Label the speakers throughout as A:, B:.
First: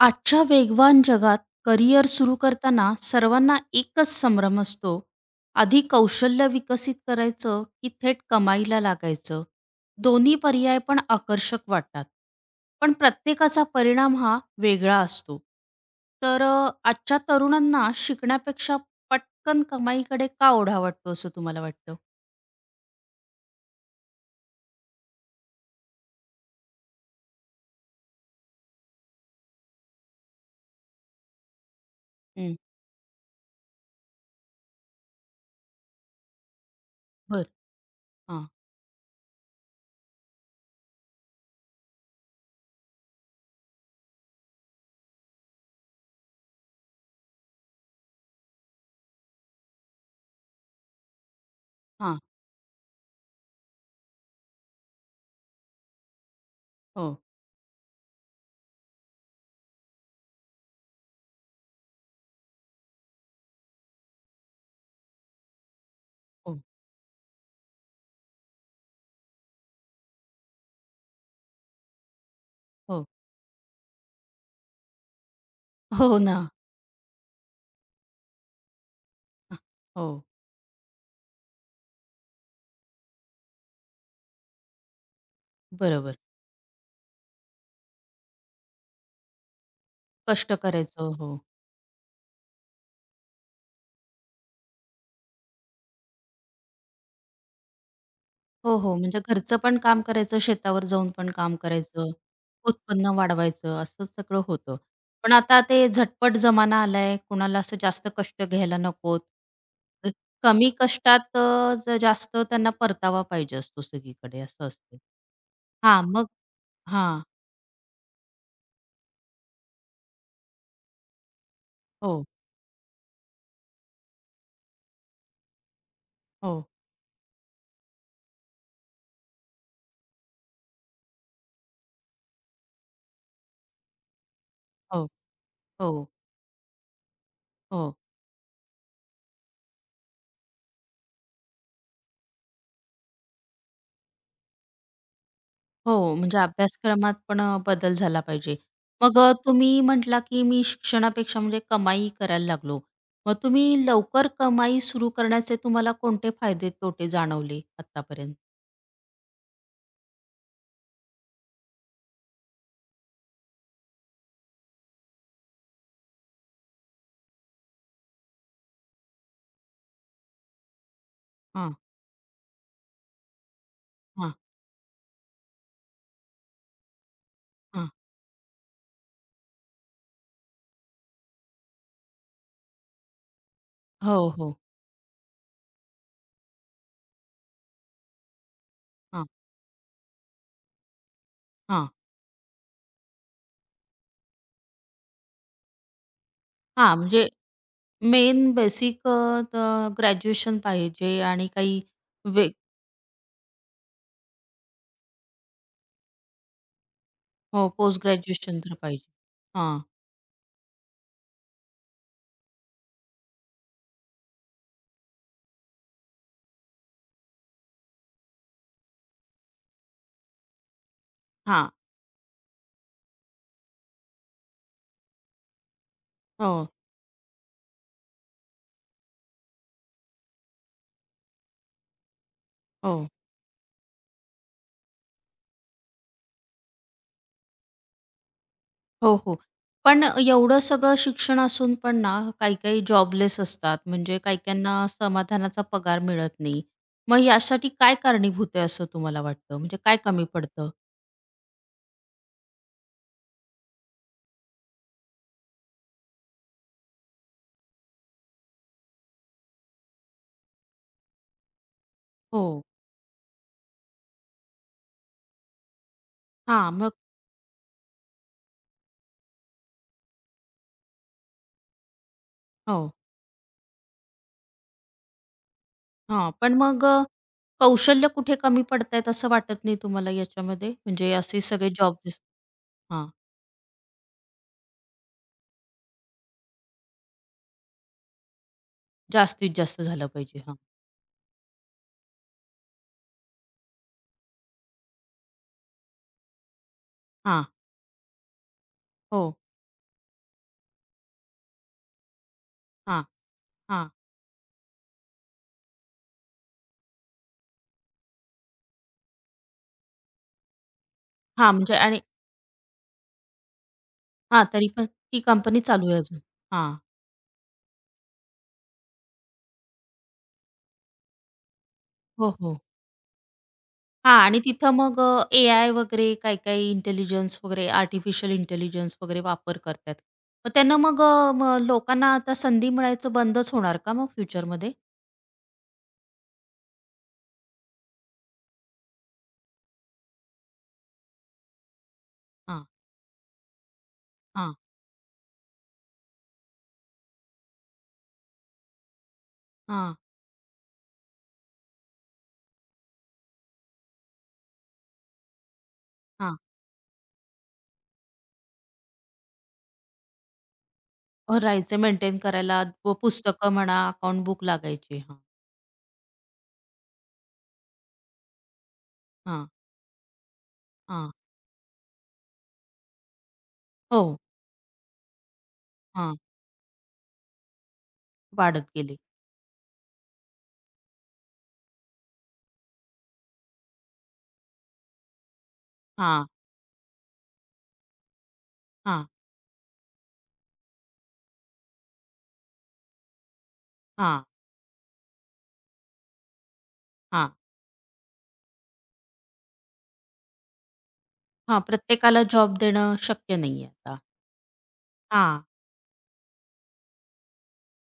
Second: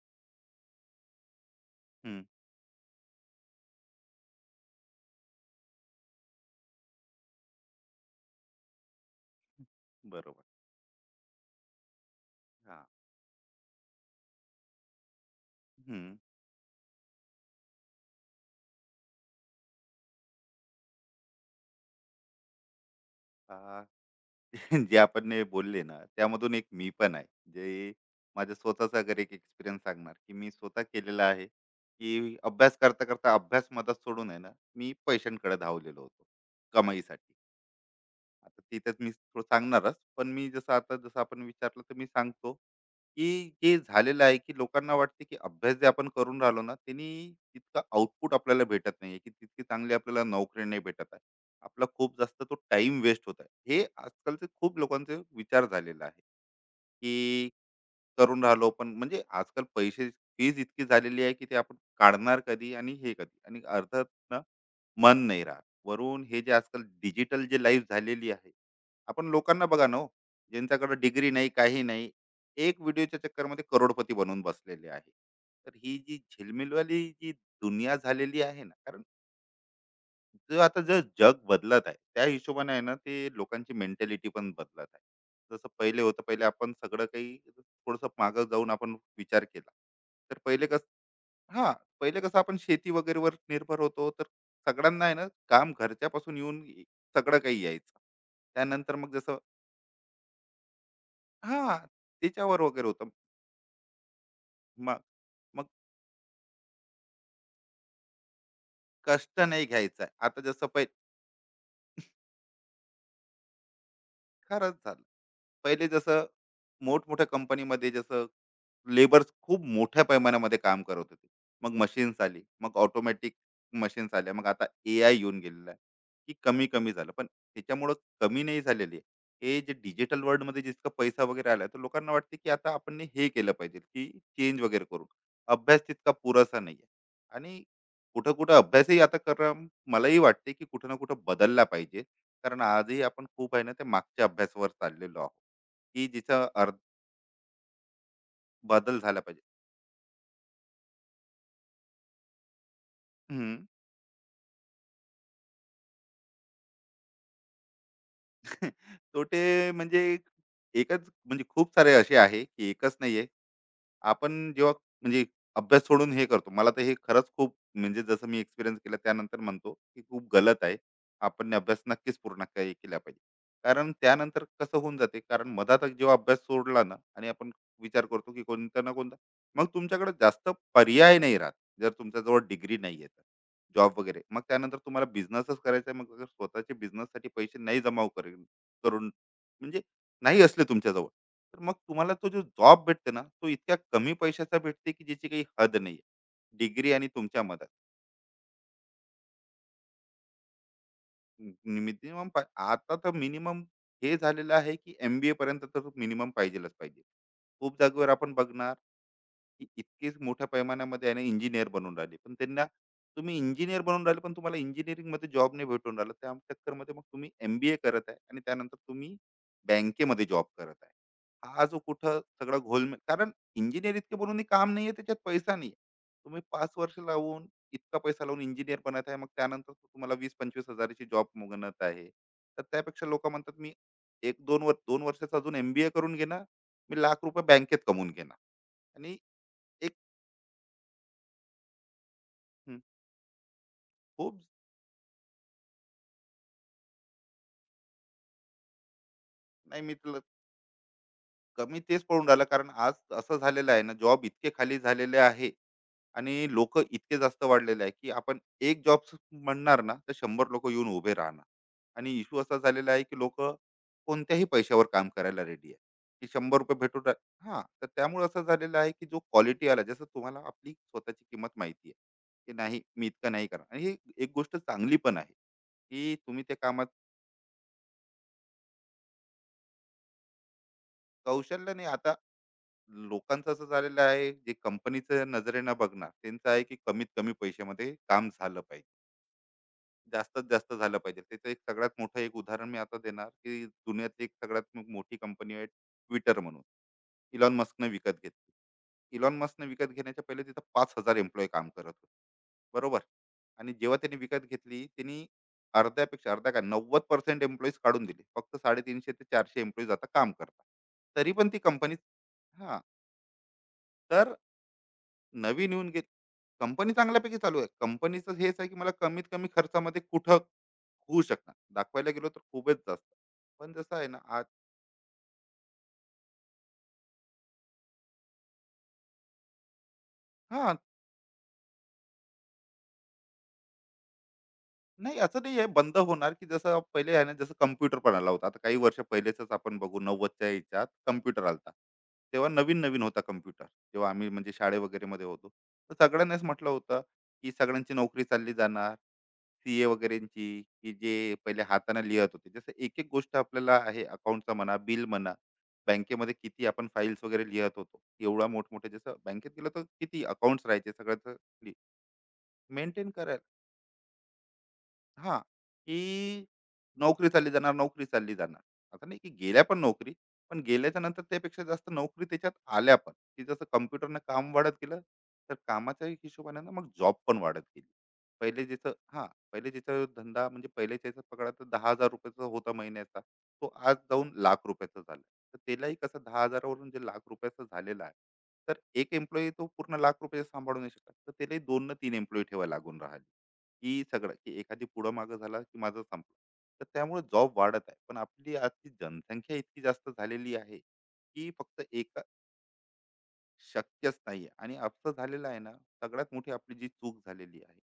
A: आजच्या वेगवान जगात करिअर
B: हं,
A: सुरू करताना सर्वांना एकच संभ्रम असतो. आधी कौशल्य विकसित करायचं की थेट कमाईला लागायचं? दोन्ही
B: बरोबर.
A: पर्याय पण आकर्षक वाटतात.
B: हां.
A: पण प्रत्येकाचा परिणाम हा वेगळा असतो.
B: हं.
A: तर आजच्या तरुणांना शिकण्यापेक्षा पटकन कमाईकडे का ओढा वाटतो असं तुम्हाला वाटतं?
B: अ, जे आपण हे बोलले ना, त्यामधून एक मी पण आहे. जे माझ्या स्वतःचा अगर एक एक्सपिरियन्स सांगणार, की मी स्वतः केलेला आहे, की
A: हं,
B: अभ्यास करता-करता अभ्यास मधात सोडून आहे ना, मी पैशांकडे धावलेलो होतो, कमाईसाठी.
A: बरं. हां,
B: आता ते तर मी थोडं सांगणारच. पण मी जसं आता जसं आपण विचारलं तर मी सांगतो, की जे झालेलं आहे, की लोकांना वाटते, की अभ्यास जे आपण करून राहिलो ना, त्यांनी तितका आउटपुट आपल्याला भेटत नाहीये, की तितकी चांगली आपल्याला नोकरी नाही भेटत आहे. आपला खूप
A: हां.
B: जास्त तो टाइम वेस्ट होत आहे. हे आजकालचे खूप लोकांचे विचार झालेला आहे,
A: हो,
B: की करून राहिलो, पण म्हणजे आजकाल पैसे फीज इतकी झालेली आहे, की ते आपण काढणार कधी आणि हे कधी. आणि अर्थात ना, मन नाही राहत वरून हे जे
A: हो,
B: आजकाल डिजिटल जे लाईफ झालेली आहे, आपण लोकांना बघा ना हो, ज्यांच्याकडे डिग्री नाही काही नाही, एक
A: हो.
B: व्हिडिओच्या चक्करमध्ये करोडपती बनून बसलेले आहे. तर ही जी
A: हो ना.
B: झिलमिलवाली जी दुनिया झालेली आहे ना, कारण
A: हां, हो.
B: जो आता जे जग बदलत आहे त्या हिशोबाने आहे ना, ते लोकांची मेंटॅलिटी पण बदलत आहे. जसं पहिले
A: बरोबर.
B: होतं, पहिले आपण सगळं काही थोडंसं मागं जाऊन आपण विचार केला. तर
A: कष्ट
B: पहिले कस
A: करायचं. हो.
B: हां, पहिले कसं आपण शेती वगैरेवर निर्भर होतो, तर सगळ्यांना आहे ना काम घरच्यापासून सगळं काही यायचं.
A: हो, हो.
B: त्यानंतर मग
A: म्हणजे
B: जसं
A: घरचं पण काम करायचं, शेतावर जाऊन पण काम
B: हां,
A: करायचं,
B: त्याच्यावर वगैरे होतं.
A: उत्पन्न वाढवायचं असं सगळं होतं.
B: मग
A: पण आता
B: मग
A: ते झटपट जमाना आलाय. कुणाला असं जास्त कष्ट घ्यायला नकोत.
B: कष्ट नाही घ्यायचं,
A: अ,
B: आता जसं
A: कमी
B: पहिले
A: कष्टात जास्त त्यांना परतावा पाहिजे असतो सगळीकडे असं
B: खरंच
A: असतं.
B: झालं. पहिले
A: हां,
B: जसं
A: मग हां.
B: मोठमोठ्या कंपनीमध्ये जसं लेबर्स खूप मोठ्या पैमानामध्ये काम करत होते. मग मशीन्स
A: हो,
B: आली, मग ऑटोमॅटिक मशीन्स आल्या, मग आता एआय येऊन गेलेलं आहे, की
A: हो,
B: कमी-कमी झालं. पण त्याच्यामुळं कमी नाही झालेली आहे. हे जे डिजिटल वर्ल्डमध्ये जितका पैसा वगैरे आला, तर लोकांना वाटते की आता आपण ने हे केलं पाहिजे, की चेंज वगैरे करू.
A: हो,
B: अभ्यास
A: हो,
B: तितका पुरेसा नाही आहे. आणि
A: हो.
B: कुठं-कुठं अभ्यासही आता करणं मलाही वाटते, की कुठं ना कुठं बदलला पाहिजे. कारण आजही आपण खूप आहे ना, त्या मागच्या अभ्यासावर चाललेलो आहोत, की
A: हो, म्हणजे
B: जिचा अर्थ
A: अभ्यासक्रमात पण बदल झाला पाहिजे.
B: बदल
A: मग
B: झाला पाहिजे.
A: तुम्ही म्हटला, की मी शिक्षणापेक्षा म्हणजे कमाई करायला लागलो. मग
B: हं.
A: तुम्ही लवकर कमाई सुरू करण्याचे तुम्हाला कोणते फायदे तोटे जाणवले आत्तापर्यंत?
B: तोटे म्हणजे एकच म्हणजे खूप सारे असे आहे, की एकच नाहीये. आपण जेव्हा म्हणजे अभ्यास सोडून हे करतो, मला तर हे खरंच खूप म्हणजे जसं मी एक्सपिरियन्स केला, त्यानंतर म्हणतो की खूप गलत आहे. आपण
A: हां,
B: अभ्यास नक्कीच पूर्ण काही केला पाहिजे, कारण
A: हां,
B: त्यानंतर कसं होऊन जाते. कारण मधात जेव्हा अभ्यास सोडला ना आणि आपण
A: हां.
B: विचार करतो की कोणता ना कोणता, मग तुमच्याकडे जास्त पर्याय नाही राहत. जर तुमच्याजवळ डिग्री नाही येत जॉब वगैरे,
A: हो,
B: मग
A: हो.
B: त्यानंतर तुम्हाला बिझनेसच करायचा आहे. मग अगर स्वतःचे बिझनेससाठी पैसे नाही जमा करून करून
A: हां,
B: म्हणजे नाही असले तुमच्याजवळ, तर मग
A: हां.
B: तुम्हाला तो जो जॉब भेटते ना, तो इतक्या कमी पैशाचा भेटते, की ज्याची काही हद नाही आहे. डिग्री
A: हां,
B: आणि
A: म्हणजे
B: तुमच्या मधात.
A: मेन बेसिक त ग्रॅज्युएशन पाहिजे आणि काही
B: मिनिमम
A: वे
B: आता तर मिनिमम हे झालेलं आहे, की एम-बी-ए पर्यंत तर मिनिमम पाहिजेलच पाहिजे.
A: हो,
B: खूप
A: पोस्ट
B: जागेवर आपण
A: ग्रॅज्युएशन
B: बघणार
A: तर पाहिजे.
B: की
A: हां,
B: इतकीच मोठ्या पैमानामध्ये आहे ना, इंजिनियर बनून राहिले, पण त्यांना तुम्ही इंजिनियर बनून राहिले, पण तुम्हाला इंजिनिअरिंग मध्ये जॉब नाही भेटून राहिला. त्या चक्करमध्ये मग तुम्ही एमबीए करत आहे, आणि त्यानंतर तुम्ही बँकेमध्ये जॉब करत आहे. हा
A: हां.
B: जो कुठं सगळा घोलमेल, कारण इंजिनियर इतके बनून काम नाहीये, त्याच्यात पैसा नाही. तुम्ही
A: हो,
B: 5 वर्ष लावून इतका पैसा लावून इंजिनियर बनत आहे, मग त्यानंतर तो तुम्हाला 20-25 हजाराची जॉब मिळत आहे. तर त्यापेक्षा
A: हो.
B: लोक म्हणतात, मी एक दोन वर्ष, 2 वर्षाचा अजून एमबीए करून घेणार. मी लाख रुपये बँकेत कमवून घेणार.
A: हो,
B: आणि
A: हो.
B: एक
A: पण एवढं सगळं शिक्षण असून पण ना,
B: हं,
A: काही-काही जॉबलेस असतात. म्हणजे
B: खूप.
A: काही-काहींना समाधानाचा पगार मिळत नाही. मग यासाठी काय कारणीभूत आहे असं तुम्हाला वाटतं? म्हणजे
B: नाही मी
A: काय
B: तुला.
A: कमी पडतं?
B: कमी तेच पडून राहिलं, कारण आज असं झालेलं आहे ना, जॉब इतके खाली झालेले आहे आणि लोक इतके जास्त वाढलेले आहे, की आपण एक जॉब म्हणणार ना, तर 100 लोक येऊन उभे राहणार. आणि इश्यू असा
A: हो.
B: झालेला आहे की लोक कोणत्याही पैशावर काम करायला रेडी आहे, की शंभर
A: हां,
B: रुपये
A: मग
B: हा, तर त्यामुळे असं झालेलं आहे की जो क्वालिटी आला, जसं तुम्हाला आपली स्वतःची किंमत माहिती आहे, की नाही
A: हो.
B: मी इतकं नाही करणार. आणि ही एक गोष्ट चांगली पण आहे, की
A: हां,
B: तुम्ही
A: पण
B: त्या
A: मग
B: कामात
A: कौशल्य कुठे कमी पडतायत असं वाटत नाही तुम्हाला याच्यामध्ये? म्हणजे असे सगळे
B: कौशल्य नाही आता.
A: जॉबलेस हां,
B: लोकांचं असं झालेलं आहे, जे कंपनीच्या नजरेनं बघणार, त्यांचं आहे की कमीत कमी पैशामध्ये काम झालं पाहिजे,
A: जास्तीत जास्त झालं पाहिजे.
B: जास्तीत
A: हां,
B: जास्त झालं पाहिजे. त्याचं एक सगळ्यात मोठं एक उदाहरण मी आता देणार, की दुनियातली एक सगळ्यात मोठी कंपनी आहे ट्विटर म्हणून.
A: हां.
B: इलॉन मस्कनं विकत घेतली.
A: हो.
B: इलॉन मस्कनं विकत घेण्याच्या पहिले तिथं 5,000 एम्प्लॉय काम करत होते, बरोबर.
A: हां,
B: आणि
A: हां.
B: जेव्हा त्यांनी विकत घेतली, त्यांनी अर्ध्यापेक्षा अर्ध्या काय 90% एम्प्लॉईज काढून दिले. फक्त 350 ते 400 एम्प्लॉईज आता काम करतात, तरी पण
A: हां,
B: ती
A: म्हणजे
B: कंपनी
A: आणि
B: हा, तर
A: हां, तरी पण ती कंपनी
B: नवीन येऊन
A: चालू आहे
B: गेली.
A: अजून. हां.
B: कंपनी चांगल्यापैकी चालू आहे. कंपनीचं हेच आहे, की मला कमीत कमी खर्चामध्ये कुठं होऊ शकणार. दाखवायला गेलो
A: हो,
B: तर
A: हो.
B: खूपच जास्त. पण जसं आहे ना
A: हां आणि
B: आज
A: तिथं मग ए-आय वगैरे काही-काही इंटेलिजन्स वगैरे आर्टिफिशियल इंटेलिजन्स वगैरे वापर करतायत. मग
B: हां,
A: त्यांना मग मग लोकांना आता संधी मिळायचं बंदच होणार का मग फ्युचरमध्ये?
B: नाही असं नाही आहे बंद होणार, की जसं पहिले आहे ना, जसं कॉम्प्युटर पण आला होता. आता काही वर्ष पहिलेचंच आपण बघू, 90च्या ह्याच्यात कॉम्प्युटर आला. तेव्हा
A: हां,
B: नवीन-नवीन होता कॉम्प्युटर. तेव्हा आम्ही म्हणजे
A: हां,
B: शाळे वगैरेमध्ये होतो. तर सगळ्यांनाच म्हटलं होतं, की सगळ्यांची नोकरी चालली जाणार. सीए
A: हां,
B: वगैरेची, की जे पहिले हाताने लिहत होते, जसं एक एक गोष्ट आपल्याला आहे अकाउंटचा म्हणा, बिल म्हणा, बँकेमध्ये
A: हां.
B: किती आपण फाईल्स वगैरे लिहत होतो. एवढा मोठमोठे, जसं बँकेत गेलं तर किती अकाउंट्स राहायचे सगळ्याचं
A: राहायचं मेंटेन करायला व
B: मेंटेन.
A: पुस्तकं म्हणा, अकाउंट बुक लागायची. हां,
B: हां, की नोकरी चालली जाणार, नोकरी चालली जाणार. असं नाही की
A: हां,
B: गेल्या पण नोकरी, पण गेल्याच्या
A: हां.
B: नंतर त्यापेक्षा जास्त नोकरी त्याच्यात आल्या पण, की जसं
A: हो,
B: कम्प्युटरनं काम वाढत गेलं, तर कामाच्याही
A: हां.
B: हिशोबाने ना मग जॉब पण वाढत गेली. पहिले
A: वाढत
B: जिथं
A: गेली.
B: हां, पहिले जिथं धंदा म्हणजे पहिल्याच्या ह्याच्यात पकडा तर ₹10,000 चा होता महिन्याचा, तो आज जाऊन लाख रुपयाचा झाला. तर त्यालाही कसं
A: हां,
B: 10,000 वरून जे ₹1,00,000 झालेला आहे, तर
A: हां,
B: 1 एम्प्लॉयी तो पूर्ण ₹1,00,000 सांभाळू नाही शकत. तर त्यालाही 2 ना 3 एम्प्लॉयी ठेवायला लागून राहिले. की
A: हां,
B: सगळं, की एखादी पुढं-मागं झाला की माझं संपलं. तर त्यामुळे
A: हां,
B: जॉब वाढत आहे. पण आपली आजची जनसंख्या इतकी जास्त झालेली आहे, की
A: हां.
B: फक्त एका
A: प्रत्येकाला जॉब देणं शक्य नाहीये आता.
B: शक्यच नाहीये. आणि असं
A: हां,
B: झालेलं आहे ना, सगळ्यात मोठी आपली जी चूक झालेली आहे,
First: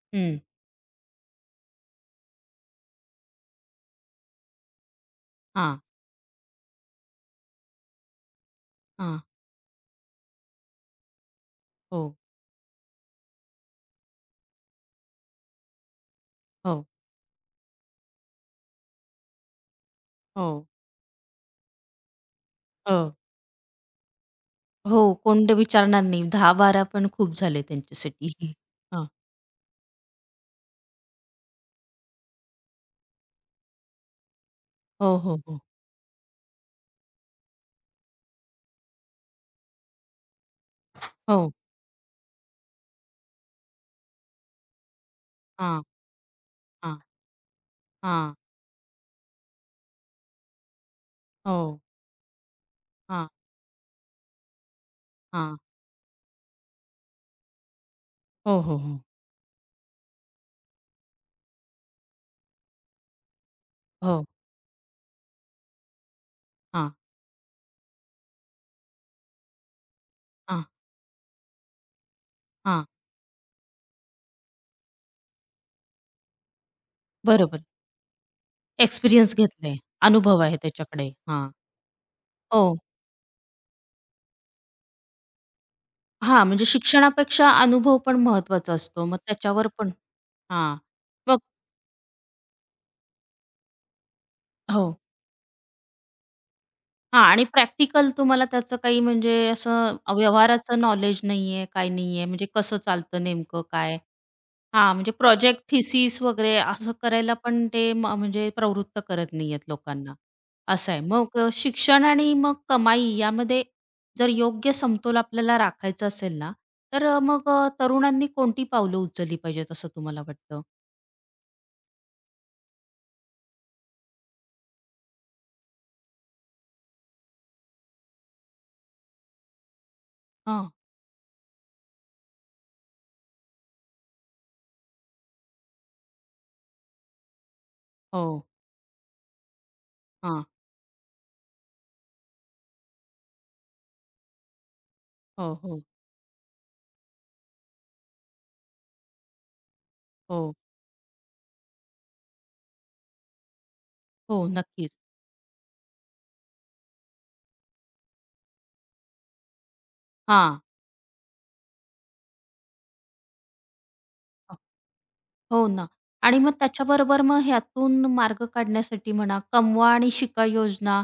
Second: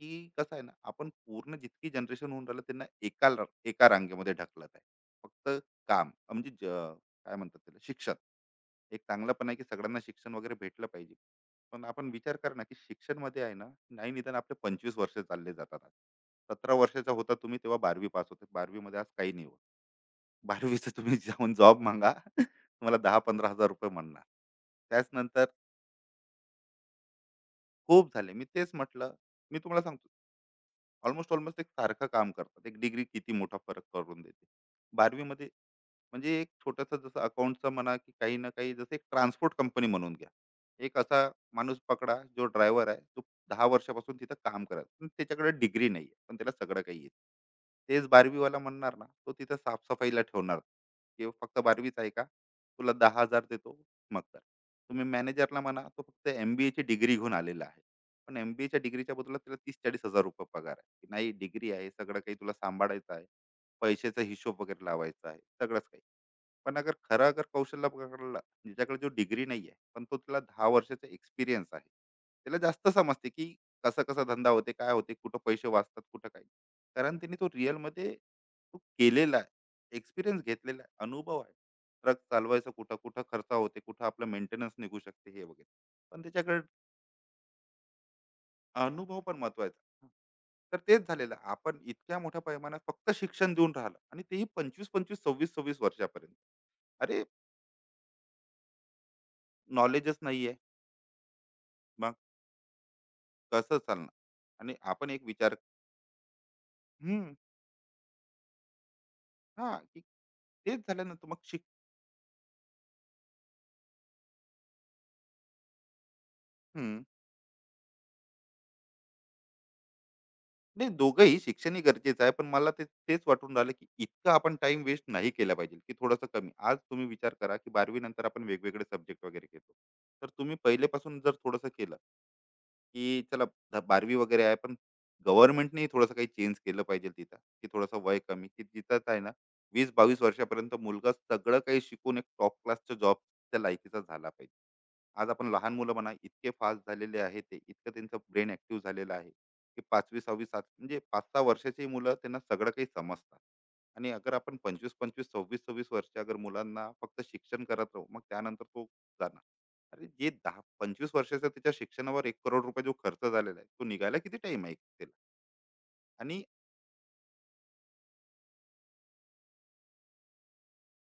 B: की
A: हं.
B: कसं आहे ना, आपण पूर्ण जितकी जनरेशन होऊन राहिलं त्यांना एका रांगेमध्ये ढकलत आहे, फक्त
A: हां,
B: काम काय म्हणतात त्याला शिक्षण. एक
A: हां.
B: चांगलं पण आहे की सगळ्यांना शिक्षण वगैरे भेटलं पाहिजे, पण
A: हो,
B: आपण विचार कर ना की शिक्षण मध्ये आहे ना, नाही निदान आपले 25 वर्ष चालले जातात आज. सतरा
A: हो,
B: वर्षाचा होता तुम्ही तेव्हा, 12वी पास होते, 12वी मध्ये आज काही नाही होत.
A: हो,
B: 12वीचं तुम्ही जाऊन जॉब मागा, तुम्हाला
A: हो.
B: 10-15 हजार रुपये म्हणणार. त्याच
A: हो,
B: नंतर
A: कोण ते विचारणार नाही. 10-12 पण खूप झाले
B: खूप
A: त्यांच्यासाठी.
B: झाले. मी तेच
A: हां.
B: म्हटलं, मी तुम्हाला सांगतो, ऑलमोस्ट एक सारखं काम करतात. एक डिग्री किती मोठा फरक करून देते.
A: हो,
B: 12वी
A: हो,
B: मध्ये
A: हो.
B: म्हणजे एक छोटंसं जसं अकाउंटचं म्हणा, की काही ना काही जसं एक ट्रान्सपोर्ट कंपनी म्हणून घ्या. एक असा
A: हो.
B: माणूस पकडा जो ड्रायव्हर आहे, तो 10 वर्षापासून तिथं काम करायला. पण त्याच्याकडे
A: हां,
B: डिग्री नाही आहे, पण त्याला सगळं
A: हां,
B: काही येतं. तेच
A: हां.
B: 12वी म्हणणार ना, तो तिथं साफ ठेवणार, की फक्त
A: हो.
B: 12वीच आहे का? तुला
A: हां,
B: 10,000 देतो, मग कर. तुम्ही
A: हां.
B: मॅनेजरला म्हणा, तो फक्त एम-बी-एची डिग्री घेऊन आलेला आहे. पण
A: हो, हो,
B: एमबीएच्या
A: हो.
B: डिग्रीच्या बदल्यात तिला 30-40,000 रुपये पगार आहे, की नाही डिग्री आहे, सगळं काही तुला सांभाळायचं आहे. पैशाचा
A: हो.
B: हिशोब वगैरे लावायचा आहे, सगळंच काही. पण
A: हां,
B: अगर खरा अगर कौशल्य पकडला, ज्याच्याकडे जो डिग्री नाही आहे, पण तो तिला
A: हां,
B: 10 वर्षाचा एक्सपिरियन्स आहे. त्याला
A: हां.
B: जास्त समजते, की कसा-कसा धंदा होते, काय होते, कुठं पैसे वाचतात, कुठं काय. कारण त्याने तो
A: बरोबर.
B: रिअलमध्ये तो
A: एक्सपिरियन्स
B: केलेला
A: घेतलाय.
B: आहे,
A: अनुभव
B: एक्सपिरियन्स
A: आहे
B: घेतलेला आहे,
A: त्याच्याकडे.
B: अनुभव
A: हां.
B: आहे. ट्रक चालवायचा
A: हो.
B: कुठं, कुठं खर्च होते, कुठं आपलं मेंटेनन्स निघू शकते, हे वगैरे. पण
A: हां,
B: त्याच्याकडे
A: म्हणजे शिक्षणापेक्षा अनुभव पण महत्वाचा असतो. मग
B: अनुभव पण
A: त्याच्यावर
B: महत्वाचा.
A: पण
B: हं.
A: हां.
B: तर तेच झालेलं.
A: मग
B: आपण इतक्या मोठ्या पैमानात फक्त शिक्षण देऊन राहिलं आणि तेही
A: हो.
B: 25-25, 26-26 वर्षापर्यंत. अरे
A: हां आणि प्रॅक्टिकल तुम्हाला त्याचं काही म्हणजे असं
B: नॉलेजच नाहीये.
A: व्यवहाराचं नॉलेज नाहीये, काय
B: मग
A: नाहीये. म्हणजे कसं चालतं नेमकं
B: कसं
A: काय?
B: चालणार? आणि
A: हां,
B: आपण
A: म्हणजे
B: एक विचार.
A: प्रोजेक्ट, थिसीस वगैरे असं
B: हं,
A: करायला पण ते म्हणजे प्रवृत्त करत नाहीयेत
B: हां, की
A: लोकांना,
B: तेच
A: असं आहे.
B: झालं ना, तर
A: मग
B: मग शिक
A: शिक्षण आणि मग कमाई यामध्ये जर योग्य समतोल आपल्याला राखायचा असेल ना,
B: हं.
A: तर मग तरुणांनी कोणती पावलं उचलली पाहिजेत असं तुम्हाला वाटतं?
B: नाही दोघंही शिक्षणही गरजेचं आहे, पण मला ते तेच वाटून राहिलं, की इतका आपण टाईम वेस्ट नाही केला पाहिजे, की थोडंसं कमी. आज तुम्ही विचार करा, की 12वी नंतर आपण वेगवेगळे सब्जेक्ट वगैरे घेतो. तर तुम्ही
A: हां.
B: पहिलेपासून जर थोडंसं केलं की चला बारवी वगैरे आहे पण गव्हर्नमेंटने थोडंसं काही चेंज केलं पाहिजे तिथं की थोडंसं वय
A: हो.
B: कमी की जिथं काय ना वीस बावीस
A: हां.
B: वर्षापर्यंत मुलगा सगळं काही शिकून एक टॉप क्लासचा जॉब त्या लायकीचा झाला पाहिजे. आज आपण
A: हो,
B: लहान
A: हो.
B: मुलं म्हणा इतके फास्ट झालेले आहे, ते इतकं त्यांचं ब्रेन ऍक्टिव्ह झालेलं आहे की
A: हो.
B: पाच सहा वर्षाची मुलं त्यांना सगळं काही समजतात. आणि अगर
A: हो,
B: आपण पंचवीस
A: नक्कीच.
B: पंचवीस सव्वीस सव्वीस वर्ष अगर मुलांना फक्त शिक्षण करत राहू मग त्यानंतर तो जाणार. अरे जे दहा
A: हां.
B: पंचवीस वर्षाचा त्याच्या शिक्षणावर 1 करोड रुपये जो खर्च झालेला आहे तो निघायला किती टाइम आहे त्याला.
A: हो ना. आणि
B: आणि
A: मग त्याच्याबरोबर मग ह्यातून मार्ग काढण्यासाठी म्हणा, कमवा आणि शिका योजना,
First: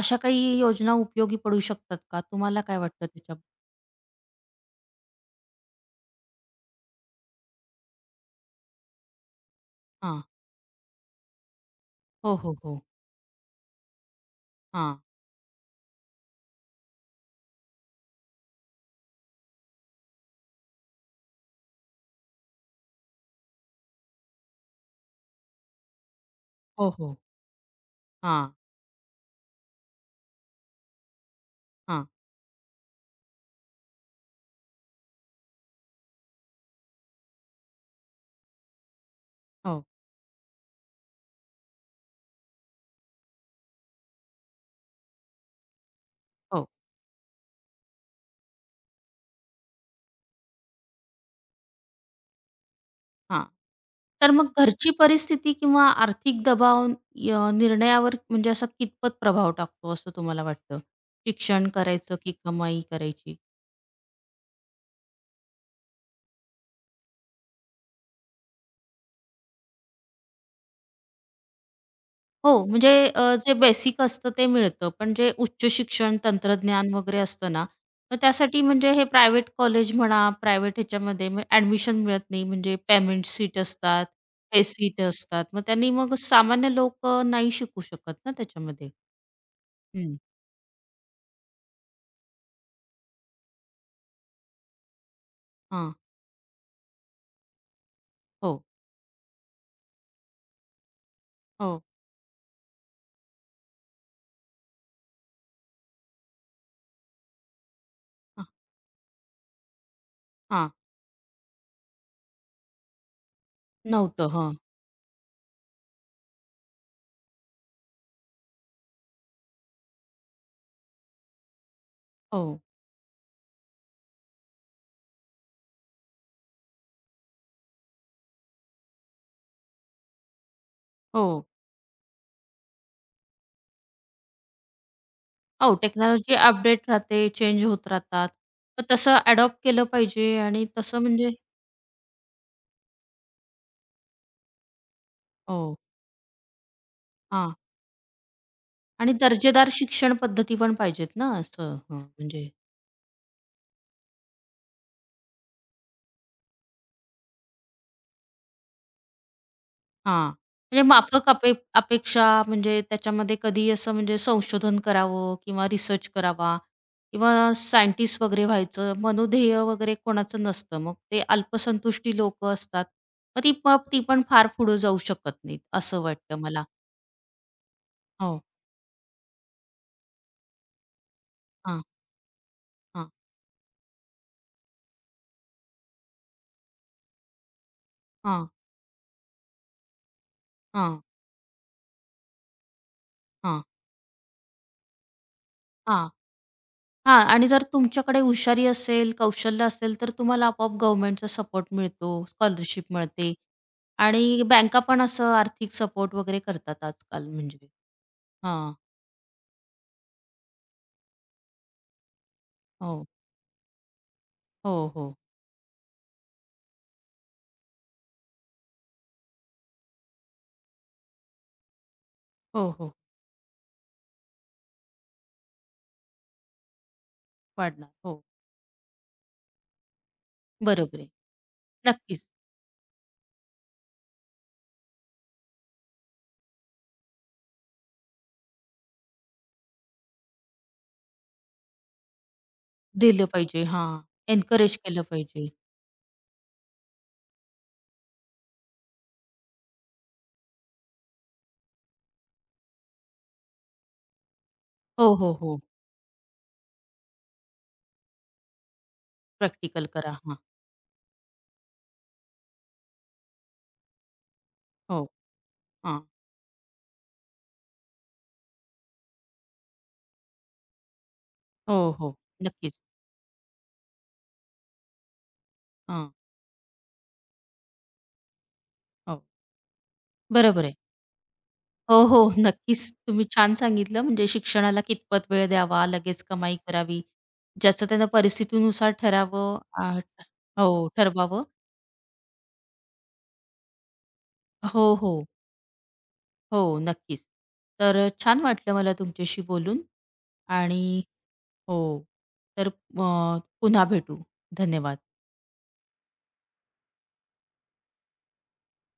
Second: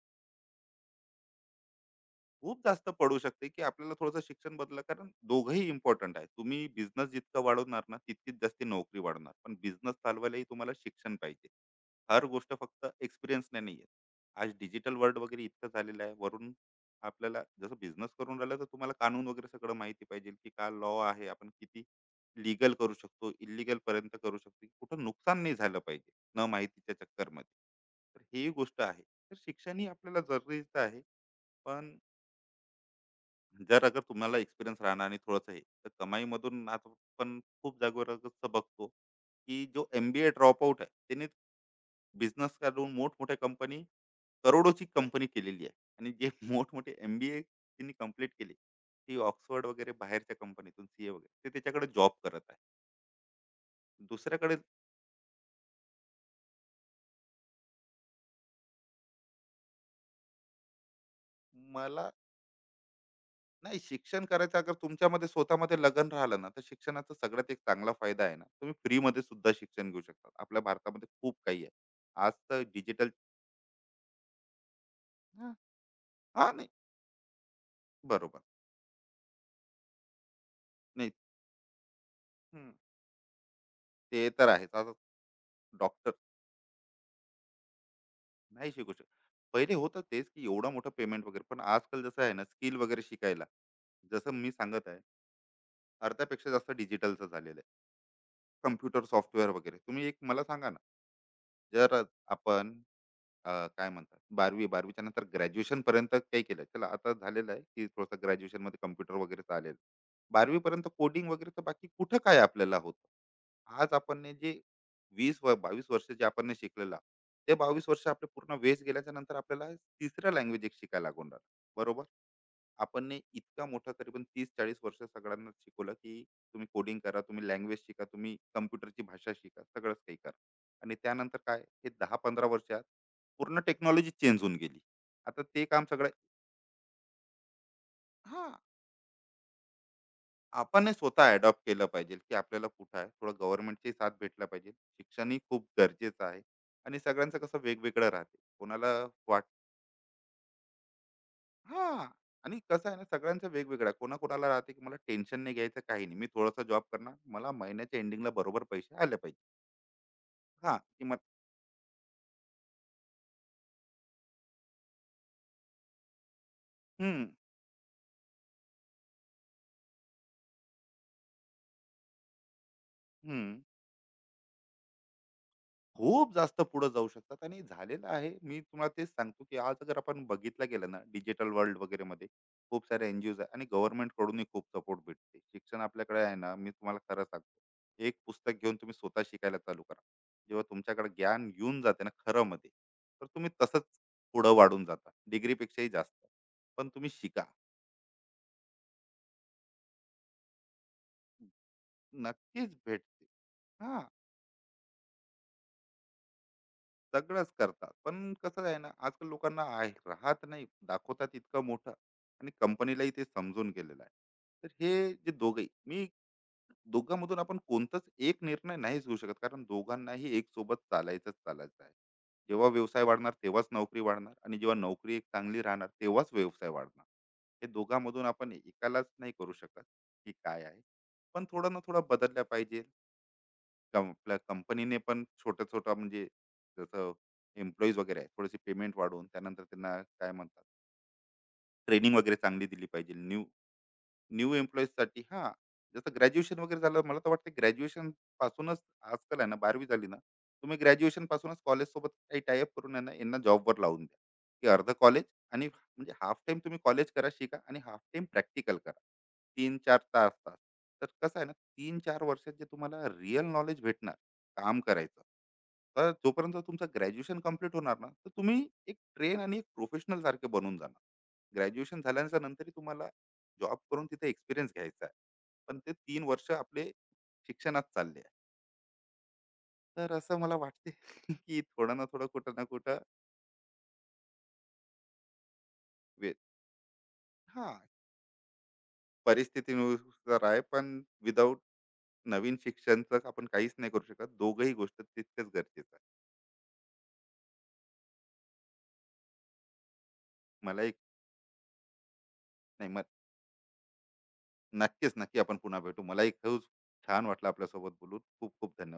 A: अशा काही योजना उपयोगी पडू शकतात का?
B: खूप
A: तुम्हाला काय
B: जास्त
A: वाटतं
B: पडू
A: त्याच्या
B: शकते की आपल्याला थोडंसं शिक्षण बदला, कारण दोघंही इम्पॉर्टंट आहे. तुम्ही बिझनेस जितका वाढवणार ना तितकीच जास्त नोकरी वाढणार, पण बिझनेस
A: हां.
B: चालवायलाही तुम्हाला शिक्षण पाहिजे. हर
A: हो, हो,
B: गोष्ट
A: हो.
B: फक्त एक्सपिरियन्सने नाही येत. आज डिजिटल
A: हां.
B: वर्ल्ड वगैरे इतकं झालेलं आहे वरून. आपल्याला जसं बिझनेस करून राहिलं तर तुम्हाला कानून वगैरे सगळं माहिती पाहिजे की काय लॉ आहे, आपण किती लिगल करू शकतो, इलिगल पर्यंत करू शकतो, कुठं नुकसान नाही झालं पाहिजे न
A: हो,
B: माहितीच्या
A: हो.
B: चक्करमध्ये. तर ही
A: हां,
B: गोष्ट आहे. तर शिक्षण ही आपल्याला जरुरीचं आहे, पण
A: हां.
B: जर अगर तुम्हाला एक्सपिरियन्स राहणार आणि थोडंसं हे तर कमाईमधून आता. पण खूप जागेवर असं बघतो की जो
A: हो,
B: एम बी ए ड्रॉपआउट आहे त्याने बिझनेस काढून मोठमोठ्या कंपनी, करोडोची कंपनी केलेली आहे. आणि जे
A: हो.
B: मोठमोठे एम बी ए त्यांनी कम्प्लीट केले ती ऑक्सफर्ड वगैरे बाहेरच्या कंपनीतून, सी ए वगैरे, ते त्याच्याकडे जॉब करत आहे
A: हां. तर मग
B: दुसऱ्याकडे.
A: घरची परिस्थिती किंवा आर्थिक दबाव य निर्णयावर म्हणजे असा कितपत प्रभाव टाकतो असं तुम्हाला वाटतं? शिक्षण
B: मला,
A: करायचं की कमाई करायची?
B: नाही शिक्षण करायचं अगर तुमच्यामध्ये स्वतःमध्ये लगन राहिलं ना, तर शिक्षणाचा सगळ्यात एक चांगला फायदा आहे ना, तुम्ही फ्रीमध्ये सुद्धा शिक्षण घेऊ शकता. आपल्या भारतामध्ये खूप काही आहे. आज तर
A: हो, म्हणजे
B: डिजिटल.
A: जे बेसिक असतं ते मिळतं. पण जे
B: हा,
A: उच्च शिक्षण,
B: हा नाही,
A: तंत्रज्ञान वगैरे असतं ना, मग
B: बरोबर
A: त्यासाठी म्हणजे हे प्रायव्हेट कॉलेज म्हणा, प्रायव्हेट
B: नाही.
A: ह्याच्यामध्ये मग ॲडमिशन मिळत नाही.
B: हम्म,
A: म्हणजे पेमेंट सीट असतात,
B: ते तर
A: पे
B: आहेच आता.
A: सीट असतात. मग त्यांनी
B: डॉक्टर
A: मग सामान्य लोक नाही शिकू शकत ना
B: नाही
A: त्याच्यामध्ये.
B: शिकू शकत. पहिले होतं
A: हं.
B: तेच की एवढा मोठा पेमेंट वगैरे, पण आजकाल जसं आहे ना स्किल वगैरे शिकायला, जसं मी सांगत आहे
A: हां.
B: अर्ध्यापेक्षा जास्त डिजिटलचं झालेलं आहे.
A: हो,
B: कम्प्युटर सॉफ्टवेअर वगैरे, तुम्ही एक मला सांगा ना.
A: हो.
B: जर आपण काय म्हणतात 12वी नंतर ग्रॅज्युएशन पर्यंत काही केलं. चला आता झालेलं आहे की थोडंसं
A: हां,
B: ग्रॅज्युएशन मध्ये कॉम्प्युटर वगैरे आलेलं. 12वी
A: हां.
B: पर्यंत कोडिंग वगैरेचं बाकी कुठं काय आपल्याला होतं. आज आपण
A: नव्हतं.
B: हे
A: हां.
B: जे 20 व 22 वर्ष जे आपण ने शिकलेलं, ते 22 वर्ष आपले पूर्ण वेस्ट गेल्याच्या नंतर आपल्याला तिसऱ्या लँग्वेज एक शिकायला लागून राहिलं. बरोबर?
A: हो,
B: आपण इतका मोठा तरी पण 30-40 वर्ष सगळ्यांना शिकवलं, की तुम्ही कोडिंग करा, तुम्ही लँग्वेज शिका, तुम्ही कॉम्प्युटरची भाषा शिका, सगळंच काही करा. आणि
A: हो.
B: त्यानंतर काय हे 10-15 वर्षात पूर्ण टेक्नॉलॉजी चेंज होऊन गेली. आता ते
A: हो,
B: काम सगळं.
A: टेक्नॉलॉजी अपडेट राहते, चेंज होत राहतात.
B: हां,
A: तर तसं अडॉप्ट केलं पाहिजे आणि
B: आपण
A: तसं म्हणजे
B: स्वतः अडॉप्ट केलं पाहिजे की आपल्याला कुठं आहे. थोडं गव्हर्नमेंटची साथ भेटला पाहिजे. शिक्षणही खूप
A: हो.
B: गरजेचं आहे. आणि सगळ्यांचं
A: हां.
B: कसं वेगवेगळं राहते. कोणाला
A: आणि
B: वाट.
A: दर्जेदार शिक्षण पद्धती पण पाहिजेत ना असं हं,
B: हां.
A: म्हणजे
B: आणि कसं आहे ना, सगळ्यांचं वेगवेगळं आहे. कोणाकोणाला राहते की मला टेन्शन नाही घ्यायचं, काही नाही. मी थोडासा जॉब करणार. मला महिन्याच्या एंडिंगला बरोबर पैसे आले पाहिजे.
A: हां.
B: हां,
A: म्हणजे
B: किंमत.
A: माफक अपेक्षा म्हणजे त्याच्यामध्ये कधी असं म्हणजे संशोधन करावं किंवा रिसर्च करावा
B: हं,
A: किंवा सायंटिस्ट वगैरे व्हायचं मनोध्येय वगैरे कोणाचं नसतं. मग ते अल्पसंतुष्टी लोक असतात.
B: हं.
A: मग ती ती पण फार पुढे जाऊ शकत नाहीत असं
B: खूप
A: वाटतं
B: जास्त
A: मला.
B: पुढे जाऊ शकतात आणि झालेलं आहे.
A: हो.
B: मी तुम्हाला तेच सांगतो की आज अगर आपण बघितलं गेलं ना, डिजिटल वर्ल्ड
A: हां,
B: वगैरेमध्ये खूप साऱ्या
A: हां,
B: एन-जी-ओज आहे आणि गव्हर्नमेंटकडूनही खूप सपोर्ट भेटते. शिक्षण आपल्याकडे आहे ना, मी तुम्हाला खरं सांगतो, एक
A: हां,
B: पुस्तक घेऊन तुम्ही स्वतः शिकायला चालू करा. जेव्हा
A: हां,
B: तुमच्याकडे ज्ञान येऊन जाते ना खरं मध्ये, तर तुम्ही
A: हां,
B: तसंच पुढं वाढून जाता. डिग्रीपेक्षाही
A: हां.
B: जास्त. पण तुम्ही
A: हां
B: शिका.
A: आणि जर तुमच्याकडे हुशारी असेल, कौशल्य असेल, तर तुम्हाला आपोआप गव्हर्नमेंटचा सपोर्ट मिळतो,
B: नक्कीच
A: स्कॉलरशिप
B: भेटते.
A: मिळते
B: हां.
A: आणि बँका पण असं आर्थिक सपोर्ट वगैरे करतात आजकाल
B: सगळंच
A: म्हणजे.
B: करतात. पण कसं
A: हां.
B: आहे ना, आजकाल लोकांना आहे राहत नाही. दाखवतात इतकं मोठं. आणि
A: हो.
B: कंपनीलाही ते समजून गेलेलं आहे. तर
A: हो,
B: हे
A: हो.
B: जे दोघंही मी, दोघांमधून आपण कोणताच एक निर्णय नाहीच घेऊ शकत. कारण दोघांनाही एकसोबत चालायचं आहे. जेव्हा
A: हो, हो.
B: व्यवसाय वाढणार तेव्हाच नोकरी वाढणार आणि जेव्हा नोकरी एक चांगली राहणार तेव्हाच व्यवसाय वाढणार. हे
A: वाढणार. हो.
B: दोघांमधून आपण एकालाच नाही करू शकत, की काय आहे.
A: बरोबर आहे.
B: पण थोडं ना थोडं
A: नक्कीच.
B: बदलल्या पाहिजे. आपल्या कंपनीने पण छोटं-छोटं म्हणजे, जसं एम्प्लॉईज वगैरे आहे, थोडीशी पेमेंट वाढवून त्यानंतर त्यांना काय म्हणतात, ट्रेनिंग वगैरे चांगली दिली पाहिजे.
A: दिलं
B: न्यू
A: पाहिजे. हां. एन्करेज
B: न्यू
A: केलं
B: साठी हा,
A: पाहिजे.
B: जसं ग्रॅज्युएशन वगैरे झालं, मला तर वाटतं ग्रॅज्युएशन पासूनच आजकाल आहे ना, बारावी झाली ना, तुम्ही ग्रॅज्युएशन पासूनच कॉलेज सोबत काही टायअप करून आहे ना, यांना जॉबवर लावून द्या की अर्ध
A: हो,
B: कॉलेज.
A: हो, हो.
B: आणि म्हणजे हाफ टाइम तुम्ही कॉलेज करा शिका आणि हाफ टाइम प्रॅक्टिकल करा, तीन
A: प्रॅक्टिकल
B: चार
A: करा.
B: तास
A: हां.
B: तास तर कसं आहे ना, तीन चार वर्षात जे तुम्हाला रिअल नॉलेज भेटणार काम
A: हो.
B: करायचं.
A: हां.
B: तर जोपर्यंत तुमचं ग्रॅज्युएशन कम्प्लीट होणार ना, तर तुम्ही एक ट्रेन आणि एक प्रोफेशनल सारखे बनून जाणार.
A: हो,
B: ग्रॅज्युएशन
A: हो.
B: झाल्यानंतर नंतरही
A: नक्कीच.
B: तुम्हाला जॉब करून तिथे एक्सपिरियन्स घ्यायचा आहे. पण ते
A: हां.
B: तीन वर्ष आपले शिक्षणात चालले आहे.
A: हो.
B: तर असं मला
A: बरोबर आहे.
B: वाटते की थोडं
A: हो,
B: ना थोडं,
A: हो.
B: कुठं ना
A: नक्कीच.
B: कुठं.
A: तुम्ही छान सांगितलं म्हणजे शिक्षणाला कितपत वेळ द्यावा, लगेच
B: वे
A: कमाई करावी,
B: हां,
A: ज्याचं त्यांना परिस्थितीनुसार ठरावं आह,
B: परिस्थितीनुसार आहे.
A: हो,
B: पण
A: ठरवावं.
B: विदाऊट नवीन शिक्षणचं आपण काहीच नाही करू शकत. दोघंही
A: हो,
B: गोष्ट
A: हो.
B: तितकंच गरजेचं आहे.
A: हो, नक्कीच. तर छान वाटलं मला तुमच्याशी बोलून
B: मला
A: आणि
B: एक,
A: हो, तर
B: नाही मग
A: पुन्हा भेटू. धन्यवाद.
B: नक्कीच, नक्की आपण पुन्हा भेटू. मलाही खूप छान वाटलं आपल्यासोबत बोलून. खूप खूप धन्यवाद.